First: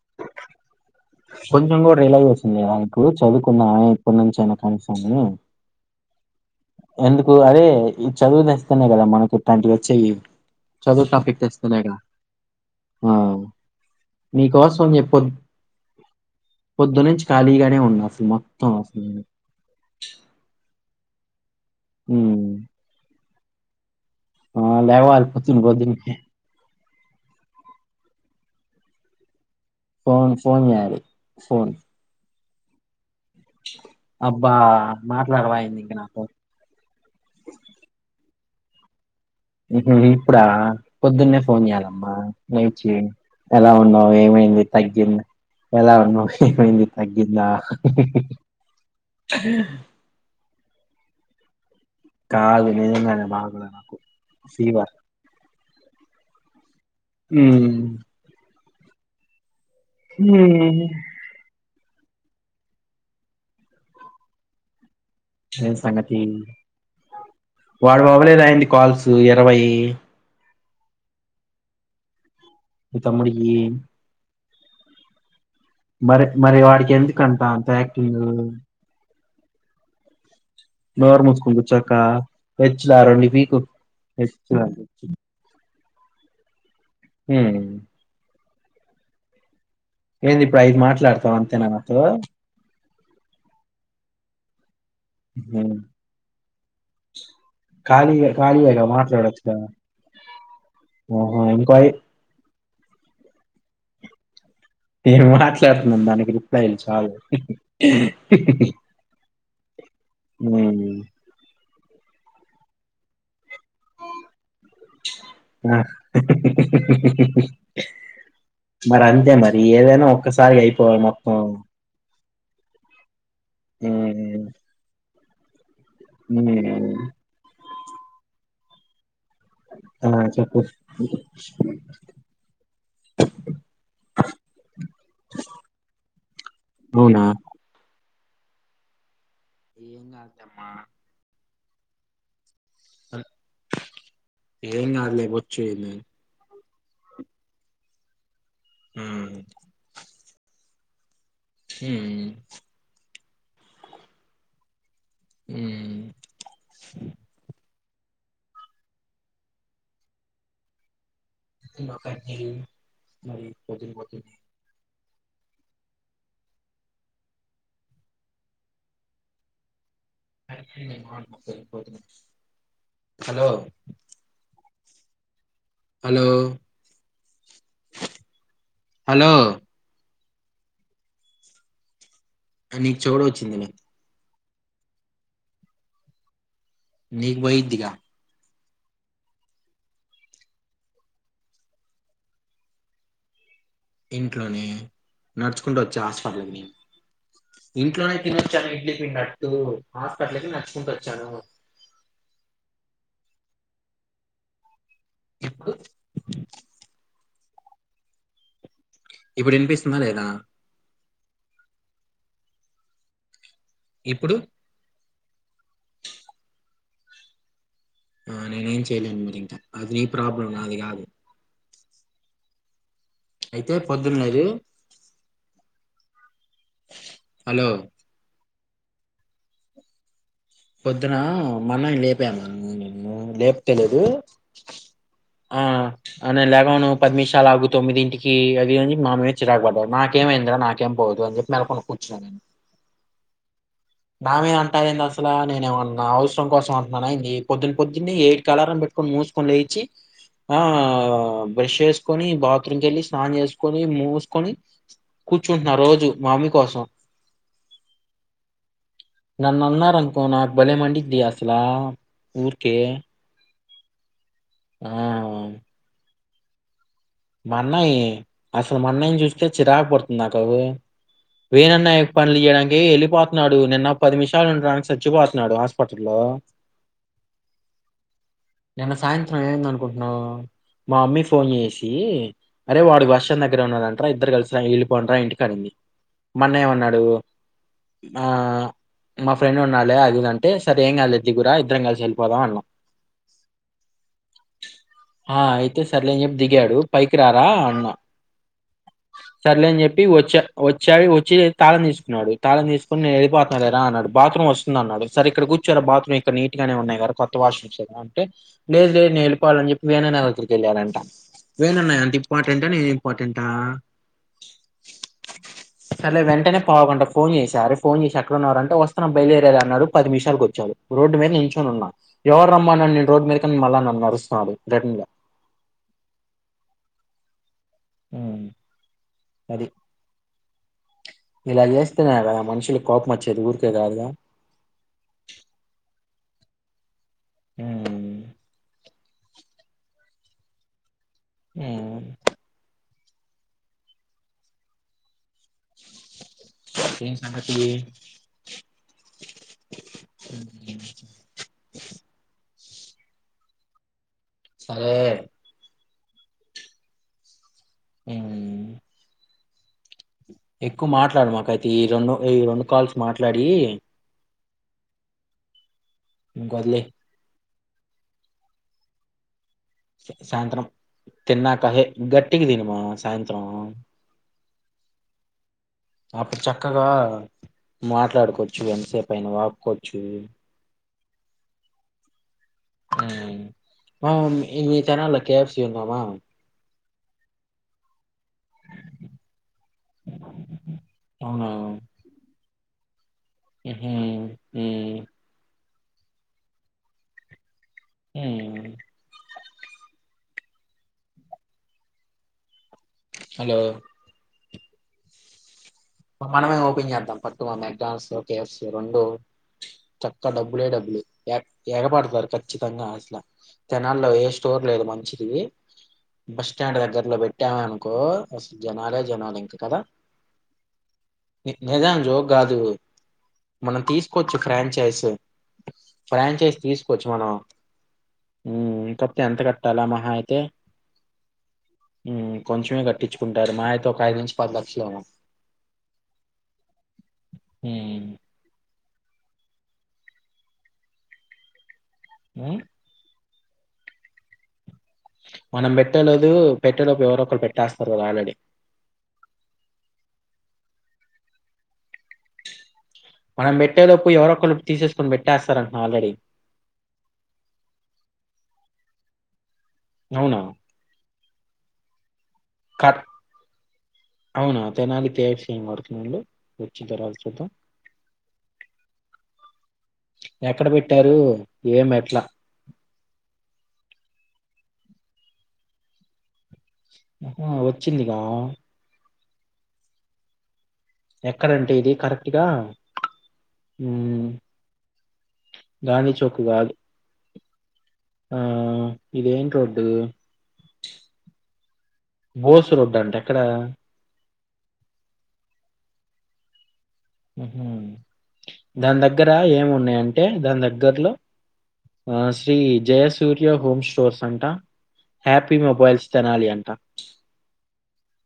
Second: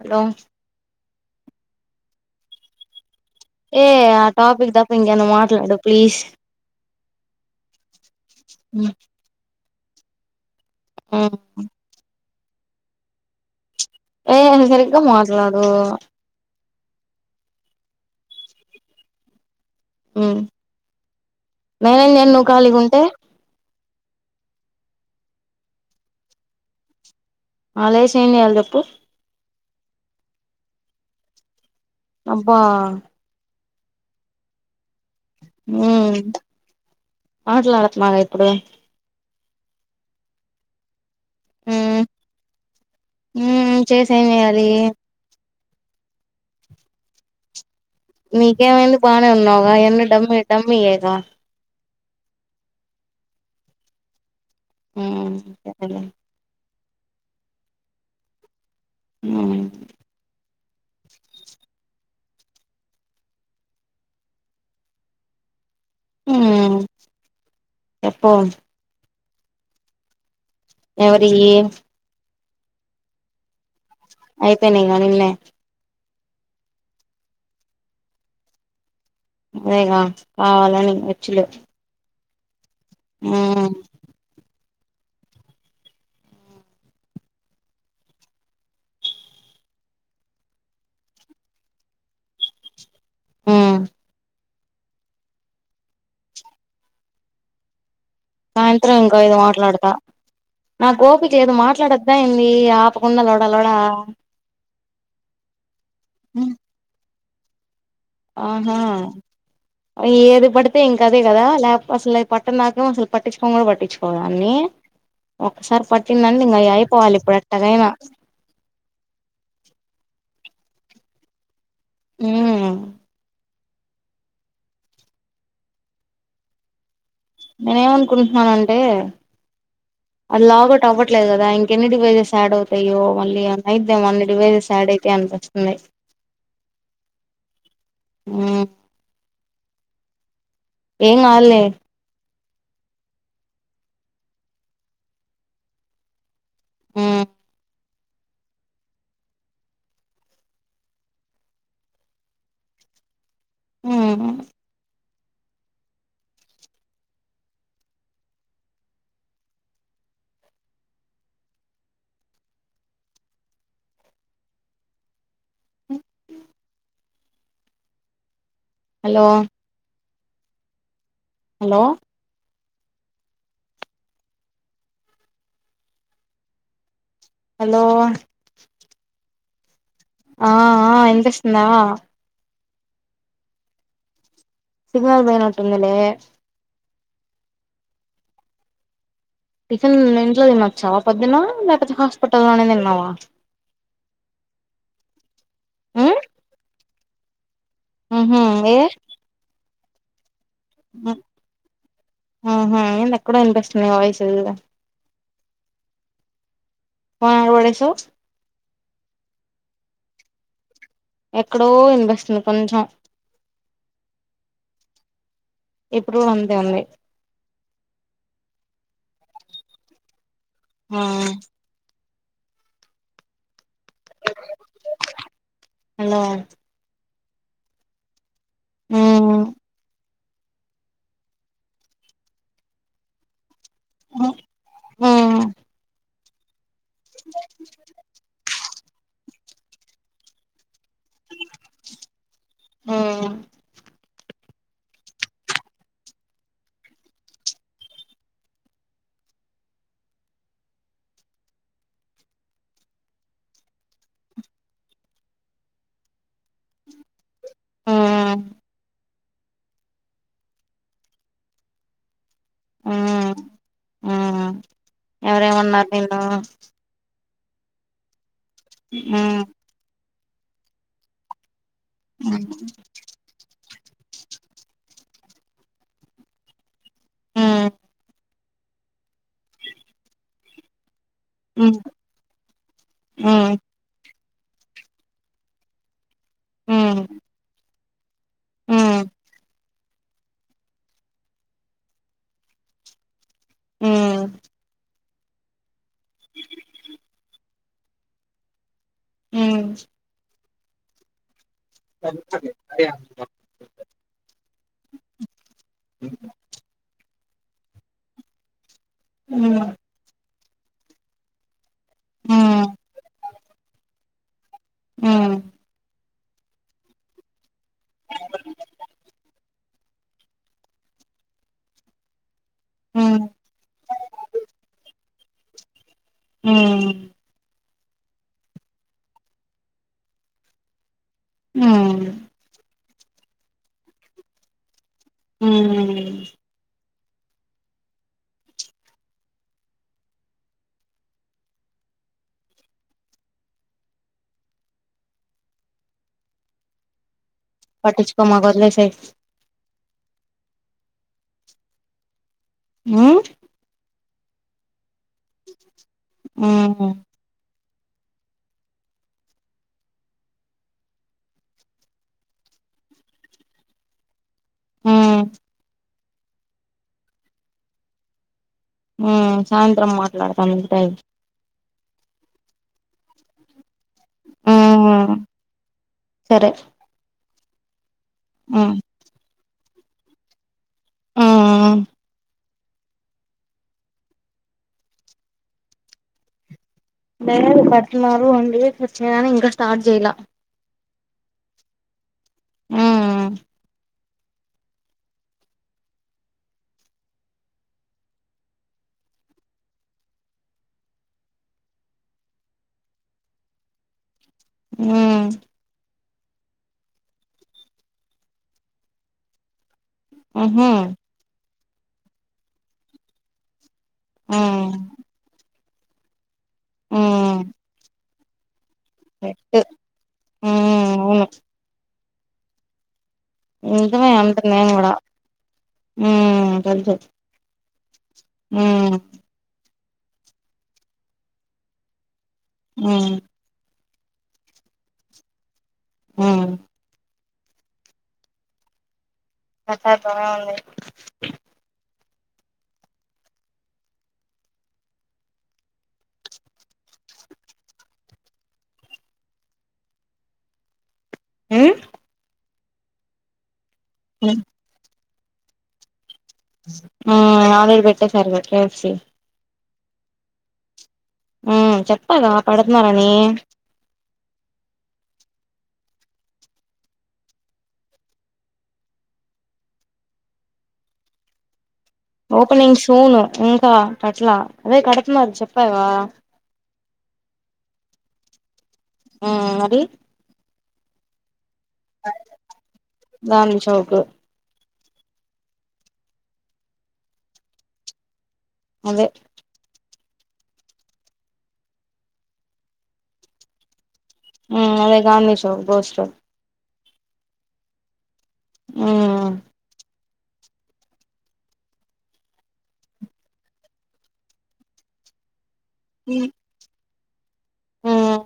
Hello కొంచెం కూడ realization లేదా మీకు చదువుకుందాం ఏ ఇప్పటి ఆ నుంచి అయినా టాపిక్ తప్ప కన్ఫర్ము ఇంకేమన్నా మాట్లాడు ప్లీజ్ ఎందుకు అదే ఈ చదువు తేస్తేనే కదా మనకు ఇట్టాంటివి వచ్చేవి. చదువు కంప్లీట్ చేస్తేనేగా ఆ ఏమైంది నీకోసం అని సరిగ్గా చెప్పి పొద్ మాట్లాడు పొద్దునుంచి ఖాళీగానే ఉన్నా అసలు మొత్తం అసలు నేను మ్. నేనేం చేయను నువ్వు హ్మ్ కాలిగా ఉంటే ఆ లేవాల పొద్దున్ పొద్దున్కి ఆ లేసి ఏం చేయాలి చెప్పు ఫోన్ ఫోన్ చేయాలి. ఫోన్ అబ్బా అబ్బా మాట్లాడవా ఏంది ఇంక హమ్. నాతో ఆటలాడుతున్నావా ఇప్పుడు మ్ హు ఇప్పుడ పొద్దున్నే ఫోన్ చెయ్యాలమ్మా లేచి ఎలా ఉన్నావు చేసి ఏం ఏమైంది చేయాలి తగ్గింద ఎలా ఉన్నావ్ ఏమైంది తగ్గింద నీకేమైంది బానే ఉన్నావుగా ఇవన్నీ డమ్మి డమ్మీయేగా కాదు నిజంగానే బాగోలే నాకు ఫీవర్ మ్ ఉంటదిలే హ్మ్ ఆ ఇంగేమైంది. ఏం సంగతి. వాడివి చెప్పు అవ్వలేదా ఏంది కాల్స్ ఈ ఇరవై ఎవరివి నీ తమ్ముడికి అయిపోయినాయ్ వానివి నిన్నే మరి మరి వాడికి ఎందుకంట అంత యాక్టింగ్ అదేగా కావాలని ఎచ్చలు ఎచ్చులా రెండు పీకు ఎచ్చులంట ఎచ్చు హ్మ్ ఏంది ఇప్పుడు ఐదు మాట్లాడతావ అంతేనా నాతో మ్ ఇంగేమి ఖాళీగా ఖాళీయేగా మాట్లాడచ్చుగా నా కోపిక లేదు మాట్లాడొద్దా ఏంది ఆపకుండా లోడ లోడా నేను మాట్లాడుతున్నా దానికి రిప్లై ఇవ్వు చాలు ఆహా నువ్వు ఏది పడితే ఉమ్. ఇంక అదే కదా లేకపో అసలు పట్టద్ నాకసలు పట్టిచ్చు [unintelligible] పట్టించుకోవదాన్ని ఆ, ఒకసారి పట్టిందండి ఇంకా అయి అయిపోవాలి ఇప్పుడేట్టాగైనా మరి అంతే మరి ఏదైనా ఒక్కసారి అయిపోవాలి మొత్తం ఉమ్ ఇంగేమి [unintelligible] నేనేమనుకుంటున్నానంటే ఆ అది చెప్పు లాగ్ఔట్ అవ్వట్లేదు కదా ఇంకెన్ని డివైసెస్ యాడ్ అవుతాయో మళ్ళీ అయిద్దాం అన్ని డివైసెస్ యాడ్ అయితే అనిపిస్తున్నాయ్. అవునా. ఆ ఏం గా తెమ్మా ఏం గాల్లే ఏం గాదులే బొచ్చు అయిన ఉమ్ ఆ ఉమ్ ఆ మ్మ్ దీమకద్ది మరి కొదిగి బోతి అ hello hello hello hello hello hello ఆ ఆ ఇనిపిస్తుందా నీకు చెవుడొచ్చింది సిగ్నల్ పొయనట్టుందిలే నీకు బొయ్యిద్దిగా టిఫిన్ ఇంట్లో తినచ్చా పొద్దున్న లేకపోతే హాస్పిటల్లోనే తిన్నావా ఇంట్లోనే నడుచుకుంటా వచ్చే ఉమ్ ఆస్పటల్ ఇంట్లోనే ఉహు తినొచ్చాను ఏ ఇడ్లీ పిండట్టు హాస్పిటల్కి నచ్చుకుంట వచ్చాను ఆహా ఏందెక్కడో వినిపిస్తున్ నీ వాయిసు ఇప్పుడు ఆ ఓలేషు ఇప్పుడు ఇనిపిస్తున్నా లేదా ఎక్కడో ఇనిపిస్తుంది కొంచం ఇప్పుడు ఇప్పుడు అంతే ఉంది ఆ నేను ఏం చేయలేను మరింక అది నీ ప్రాబ్లం నాది ఆ గాదు అయితే పొద్దున్నరి అలో హలో ఆ పొద్దున మన్నని లేపాను నిన్ను లేప్ తెలీదు ఉమ్ ఉమ్ ఆ ఆనేలే పది నిమిషాలుగు తొమ్మిదింటికి అది అని మామీద చిరాకు బడ్డాడు నాకేమైందిరా టెంపో నేను చెప్పిన అనుకోని కూర్చున్నా నావే అంటా వేందస అలా నేనమ్మ నా అవసరం కోసం అంటన్నానా ఇ పొద్దున్న పొద్దున్నే ఎయిట్ కలారం పెట్టుకొని మూసుకొని లేచి ఆ ఆ బ్రష్ చేసుకొని బాత్రూమ్ కెళ్ళి స్నానం చేసుకొని మూసుకొని కూర్చుంటున్న రోజు మామ్మి కోసం ఉమ్ నన్నారనుకో నాకు భలే మండిద్ది అసలా ఊర్కే ఆహా ఎవరేమన్నా మాన్నయే అసలు మన్నేం ఉమ్ జేస్తే చిరాక్ బడుంతుటావే వేనన్నా పనులు చేయడానికి వెళ్ళిపోతున్నాడు నిన్న పది నిమిషాలు ఉండడానికి చచ్చిపోతున్నాడు హాస్పిటల్ల్లో మ్మ్ నిన్న సాయంత్రం ఏమైందనుకుంటున్నావు మా అమ్మి ఫోన్ ఉమ్ చేష్ అరే వాడు ఉమ్ వర్షం ఉమ్ దగ్గిరే ఉన్నాడంటరా ఇద్దరు కలిసి వెళ్ళిపోండ్రా ఇంటికి అనింది మన్న ఉమ్ ఏమన్నాడు ఆ ఉమ్ మా ఫ్రెండ్ ఉన్నాడు లే అదిదంటే సరే ఏం కాదు లే దిగురా ఇద్దరం కలిసి వెళ్ళిపోదాం అన్నాం అ ఆ అయితే సర్లేని చెప్పి దిగాడు పైకి రారా అన్న సర్లేని చెప్పి వచ్చా వచ్చావి వచ్చి తాళం తీసుకున్నడు తాళం తీసుకుని నే వెళ్ళిపోతాలేరా అన్నాడు బత్రూమ్ వస్తుంది అన్నాడు సరే ఇక్కడ కూర్చొరా బాత్రూమ్ ఇక్కడన నే ఉన్నాయి కదా కొత్త వాష్రూమ్స్ ఏమో అంటే లేదు లేదు నేను వెళ్లిపోవాలా ఉమ్ అని చెప్పి వేనాన్నదగ్గరికి వెళ్లారంట వేనన్న అంత ఉమ్ ఇంపార్టెంటా నేను ఇంపార్టెంటా అ సర్లే వెంటనే పావుగంట ఫోన్ చేసారు ఫోన్ చేసి అక్కడ ఉన్నారంటే వస్తన బయలుదేరేదే అన్నాడు పది నిమిషాలకు వచ్చారు రోడ్డు మీద నించొని ఉన్నా ఎవరు రమ్మన్నాడు నిన్ను ఉమ్ రోడ్ మీదకి మల్ల నన్ను అరుస్తాడు రిటర్న్ గా ఉ ఉ అది ఇలా ఉమ్ చేస్తేనే కదా మనుషులకి కోపం వచ్చేది ఊరికే కాదు ఉ ఉమ్ ఉ [unintelligible] పట్టించుకోమాకు వదిలేసేయ్ ఉమ్, ఆ సరే ఉమ్ అ ఎక్కువ మాట్లాడమాకయితే ఈ రెండు ఈ రెండు కాల్స్ మాట్లాడి హు ఇంకా వదిలేయ్ ఆ సాయంత్రం మాట్లాడతాము ఉంటాయి అదే గట్టిగా తినమ సాయంత్రం ఉమ్ అప్పుడు సరే చక్కగా మాట్లాడుకోవచ్చు ఉమ్ ఎంతసేపైనా వాక్కోచ్చు ఆ ఆ ఆ ఇ మీ తెనాలి లో కేెఎఫ్సి ఉందామా లేదు కట్టినారు అండ ప్రచ్చమని ఇంకా స్టార్ట్ చేయలా అవునా ఆ ఆ ఉహు హు ఉమ్ హలో హు మనమే ఓపెన్ చేద్దాం పట్టు మగ్దనాల్స్ కేఎఫ్ రెండు చక్కగా డబ్బులే ఉహూ డబ్బులు ఏగపడతారు ఖచ్చితంగా అసల తెనాల్లో ఏ స్టోర్ ఉమ్ లేదు మంచిది. బస్ స్టాండ్ దగ్గరలో ఉమ్ పెట్టాం అనుకో అసల్ జనాలే జనాలు ఇంక కరెక్ట్ కదా ఉమ్ అవును నిజాం జోక్ కాదు మనం నిజమే తీసుకోవచ్చు అంట నేను కూడా ఫ్రాంచైజ్ ఉమ్ ఫ్రాంచైజ్ తెలుసు తీసుకోవచ్చు మనం ఉమ్ కడితే ఎంత కట్టాల మహా అయితే కొంచెమే ఉమ్ కట్టించుకుంటారు మహా అయితే ఒక ఐదు నుంచి పది లక్షలు ఏమో ఉ ఉ మెక్ డోర్నల్ ఉంది ఉం మనం పెట్టలేదు పెట్టేలోపు ఎవరో ఒకరు పెట్టేస్తారు కదా ఆల్రెడీ [unintelligible] మ్మ్ మనం పెట్టేలోపు ఎవరో ఒకరు తీసేసుకొని పెట్టేస్తారంట ఆల్రెడీ ఆ ఆల్రెడీ పెట్టేసారు కదా కే ఎఫ్ సి అవునా ఆ చెప్పాగా కట్ పెడుతున్నారని అవునా తెనాలి కే ఎఫ్ సి అని పడుతుంది వచ్చిన తర్వాత చూద్దాం ఎక్కడ పెట్టారు ఏం ఎట్లా ఓపెనింగ్ షో రూమ్ ఇగా అట్లా అదే కడుతున్నారు అని చెప్పవా ఆ వచ్చిందిగా ఆ అది ఎక్కడంటే ఇది కరెక్ట్ గా గాంధీ చౌక్ గాంధీచౌకు కాదు ఆ అదే ఇది ఎం రోడ్డు బోసు రోడ్డు అంటే ఎక్కడ అదే గాంధీ షో బోస్ షో దాని దగ్గర మ్మ్ ఏమున్నాయంటే దాని దగ్గర్లో శ్రీ జయసూర్య హోమ్ స్టోర్స్ అంటా హ్యాప్ మొబైల్స్ తెనాలి అంట మ్మ్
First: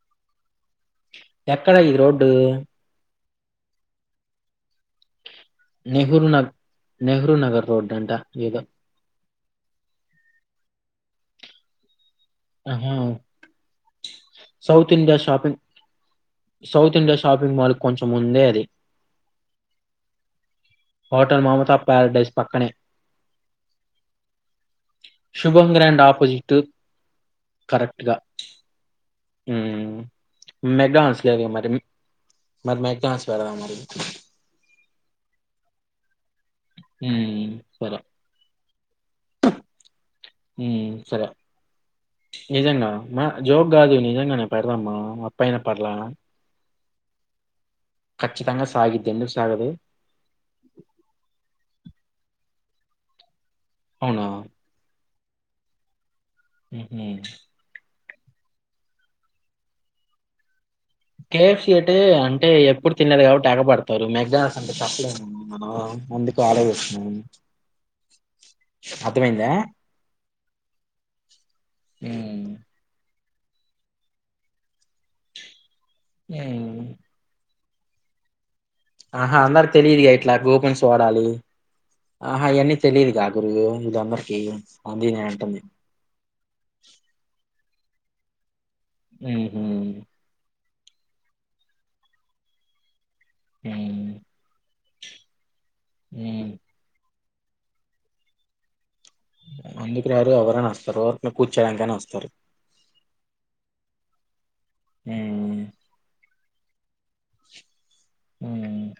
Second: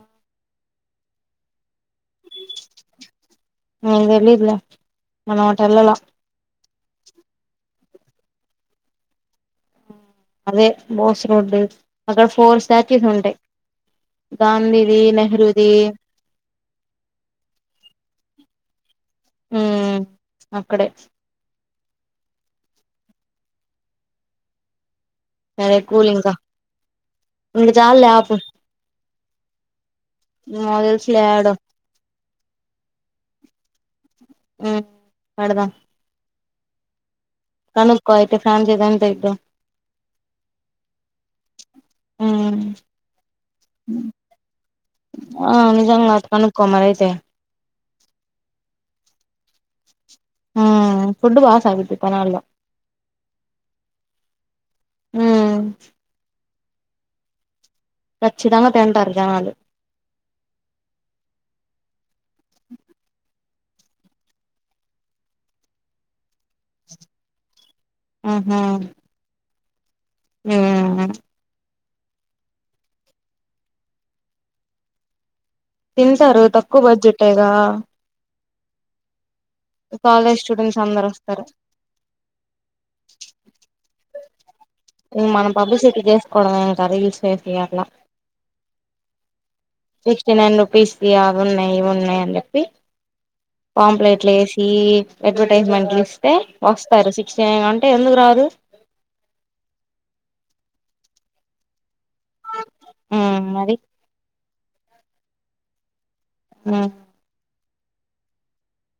ఎక్కడ ఈ రోడ్డు నాకు తెలియదు నేనటు వెళ్ళలా నెహ్రూ నగ నెహ్రూ నగర్ రోడ్ అంట ఏదో అదే బోస్ రోడ్ అక్కడ ఫోర్ ఆహా స్టాచ్యూస్ ఉంటాయ్ సౌత్ గాంధీది ఇండియా షాపింగ్ నెహ్రూది సౌత్ ఇండియా షాపింగ్ మాల్ కొంచెం ముందే అది మ్మ్ అక్కడే హొటల్ మమత ప్యారాడైస్ పక్కనే శుభం సరే గ్రాంట్ కూల్ ఆపోజిట్ ఇంకా చాల్లే ఆపు మ్మ్ నాకు తెలిసిలే మెగడాన్స్ లేవి యాడో మరి మరి మెగస్టార్ అ పడదాం హ్మ్. సరే. కనుక్కో అయితే ఫ్యాన్ చేత్తే ఎంత ఐద్దో మ్మ్ సరే ఉమ్ నిజంగా మా జోక్ కాదు నిజంగానే పెడదామామ్మ అప్పాయిన పర్లే తే ఖచ్చితంగా సాగుతుంది ఎందుకు సాగదు తెనాలి లో అవునా ఆ మ్మ్ హ్హ్ కచ్చితంగా తింటారు జనాలు కేఎఫ్సి అంటే ఎప్పుడు తినేదే కాబట్టి ఎగబడతారు మెగాస్ అంటే చెప్పలేనండి మనం అందుకు ఆలోచిస్తున్నాం అర్ధమైందా మ్మ్ హ్హ్ మ్మ్ తిను సారు హ్మ్. తక్కువ బడ్జెట్ ఏగా ఆహా అందరికి తెలియదుగా ఇట్లా కాలేజ్ స్టూడెంట్స్ కుపెన్స్ అందరు వాడాలి వస్తారు ఆహా అయన్నీ తెలిదుగా గురు మీద అందరికీ ఇంగ్ మనం పబ్లిసిటీ చేసుకోవడంమేంకా. రీల్స్ చేసి అట్లా నేమ్ సిక్స్టీ నైన్ రూపీస్ అవి ఉన్నాయి. ఇవ్ ఉన్నాయి అని చెప్పి. ఉమ్ పాంప్ట్లు ఏసి, అడ్వర్టైజ్మెంట్లు ఇస్తే, ఉమ్ వస్తార్ చి అంటే ఎందుకు రారూ. ఎందుకు రారు, ఎవరైనా వస్తారు. మేం కూర్చోడానికయినా వస్తారు. ఉమ్ మరి అహ్ ఆహ్ ఉహ్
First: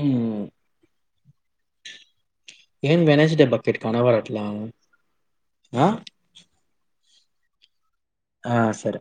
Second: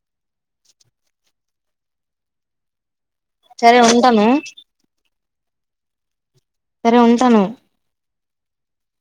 ఉహ్ ఏం వెనస్డే పబ్ పేట్ సరే ఉంటాను కనబడట్లా ఆ సరే ఉంటాను. ఆ సరే